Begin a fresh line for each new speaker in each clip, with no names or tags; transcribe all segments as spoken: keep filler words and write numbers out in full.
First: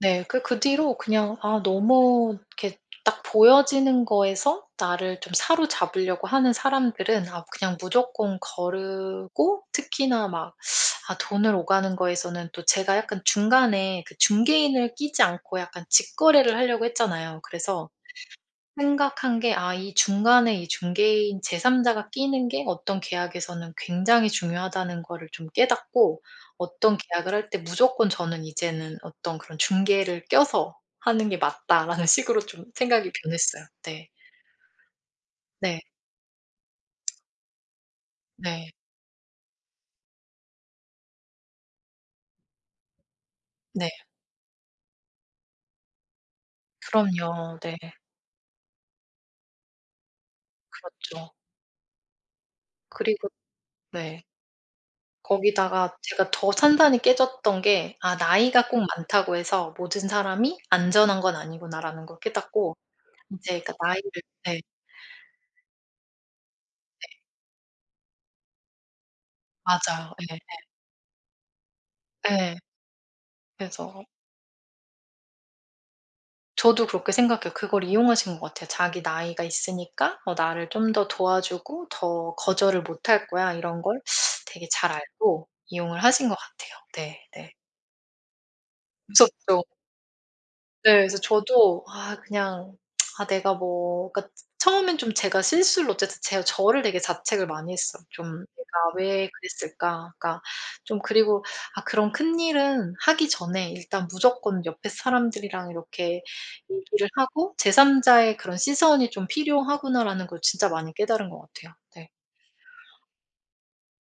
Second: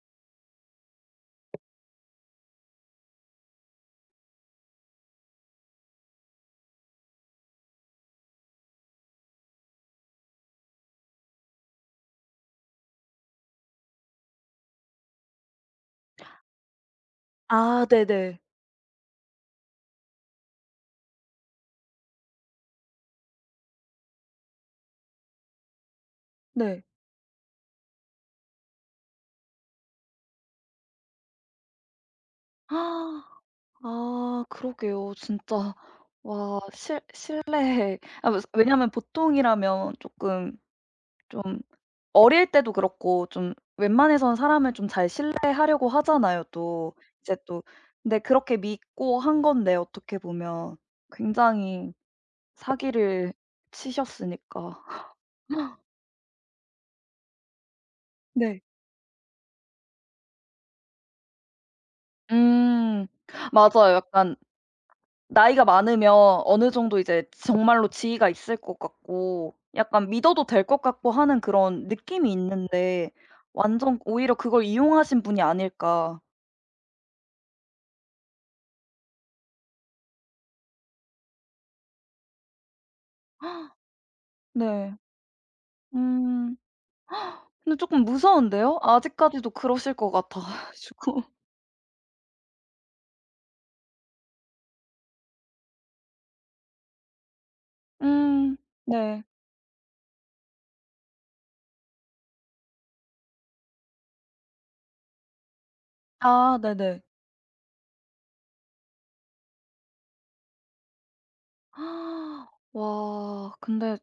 네. 그 그 뒤로 그냥 아 너무 이렇게 딱 보여지는 거에서 나를 좀 사로잡으려고 하는 사람들은 아 그냥 무조건 거르고 특히나 막 아 돈을 오가는 거에서는 또 제가 약간 중간에 그 중개인을 끼지 않고 약간 직거래를 하려고 했잖아요.
아.
그래서
네네.
생각한 게 아 이 중간에 이 중개인 제 삼 자가 끼는 게 어떤 계약에서는 굉장히 중요하다는 거를 좀 깨닫고
네.
어떤 계약을 할 때 무조건 저는 이제는 어떤 그런 중개를 껴서 하는 게 맞다라는 식으로 좀 생각이 변했어요. 네.
아. 그러게요. 진짜
네.
와 신 신뢰에 아
네.
왜냐면 보통이라면 쪼끔 좀 어릴 때도 그렇고 좀
네.
웬만해선 사람을 좀 잘 신뢰하려고 하잖아요 또. 이제
그럼요.
또
네.
근데 그렇게 믿고 한 건데 어떻게 보면
그렇죠.
굉장히
그리고
사기를
네.
치셨으니까.
거기다가 제가 더 산산이 깨졌던 게 '아
네.
나이가 꼭 많다고 해서 모든 사람이 안전한 건 아니구나.'라는 걸 깨닫고
음
이제 그러니까
맞아요.
나이를
약간
네.
나이가 많으면 어느 정도
네.
이제 정말로 지위가 있을 것 같고 약간
맞아요. 예예.
믿어도 될 것 같고 하는 그런 느낌이
예.
있는데 완전
그래서
오히려 그걸 이용하신 분이 아닐까.
저도 그렇게 생각해요. 그걸 이용하신 것 같아요. 자기 나이가 있으니까 어 나를 좀 더 도와주고 더 거절을 못할 거야 이런 걸 되게 잘
네.
알고 이용을 하신 것
음.
같아요. 네. 네.
근데 쪼끔 무서운데요. 아직까지도
무섭죠.
그러실 것 같아
네. 그래서
가지고.
저도 아 그냥 아 내가 뭐 그러니까 처음엔 좀 제가 실수를 어쨌든 제가 저를 되게 자책을 많이 했어요. 좀
음.
'내가
네.
왜 그랬을까.' 그러니까 좀 그리고 '아 그런 큰일은 하기 전에 일단 무조건 옆에 사람들이랑 이렇게
아. 네네.
얘기를 하고 제 삼 자의 그런 시선이 좀 필요하구나.'라는 걸 진짜 많이 깨달은 것 같아요. 네.
와. 근데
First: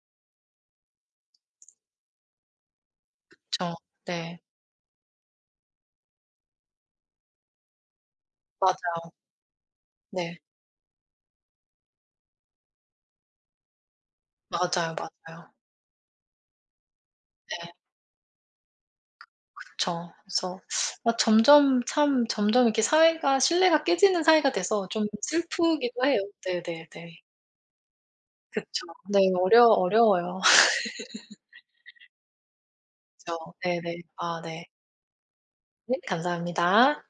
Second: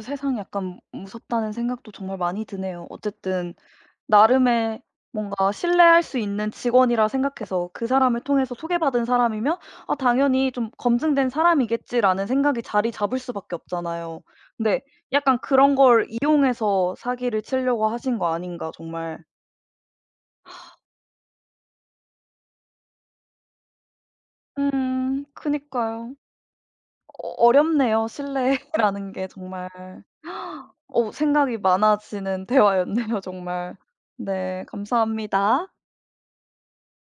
세상이 약간 무섭다는 생각도 정말 많이 드네요. 어쨌든
그쵸. 네.
나름의 뭔가 신뢰할 수 있는 직원이라 생각해서 그 사람을 통해서 소개받은
맞아요.
사람이면 '아
네.
당연히 좀 검증된 사람이겠지.'라는 생각이 자리 잡을 수 밖에 없잖아요. 근데
맞아요,
약간
맞아요.
그런 걸 이용해서 사기를
네.
치려고 하신 거 아닌가 정말.
그쵸. 그래서 아 점점 참 점점 이렇게 사회가 신뢰가 깨지는 사회가 돼서 좀
음.
슬프기도
그니까요.
해요. 네네네.
어 어렵네요.
그쵸.
신뢰라는
네.
게
어려
정말.
어려워요.
어 생각이 많아지는 대화였네요
그쵸.
정말.
네네. 아
네.
네.
감사합니다.
네. 감사합니다.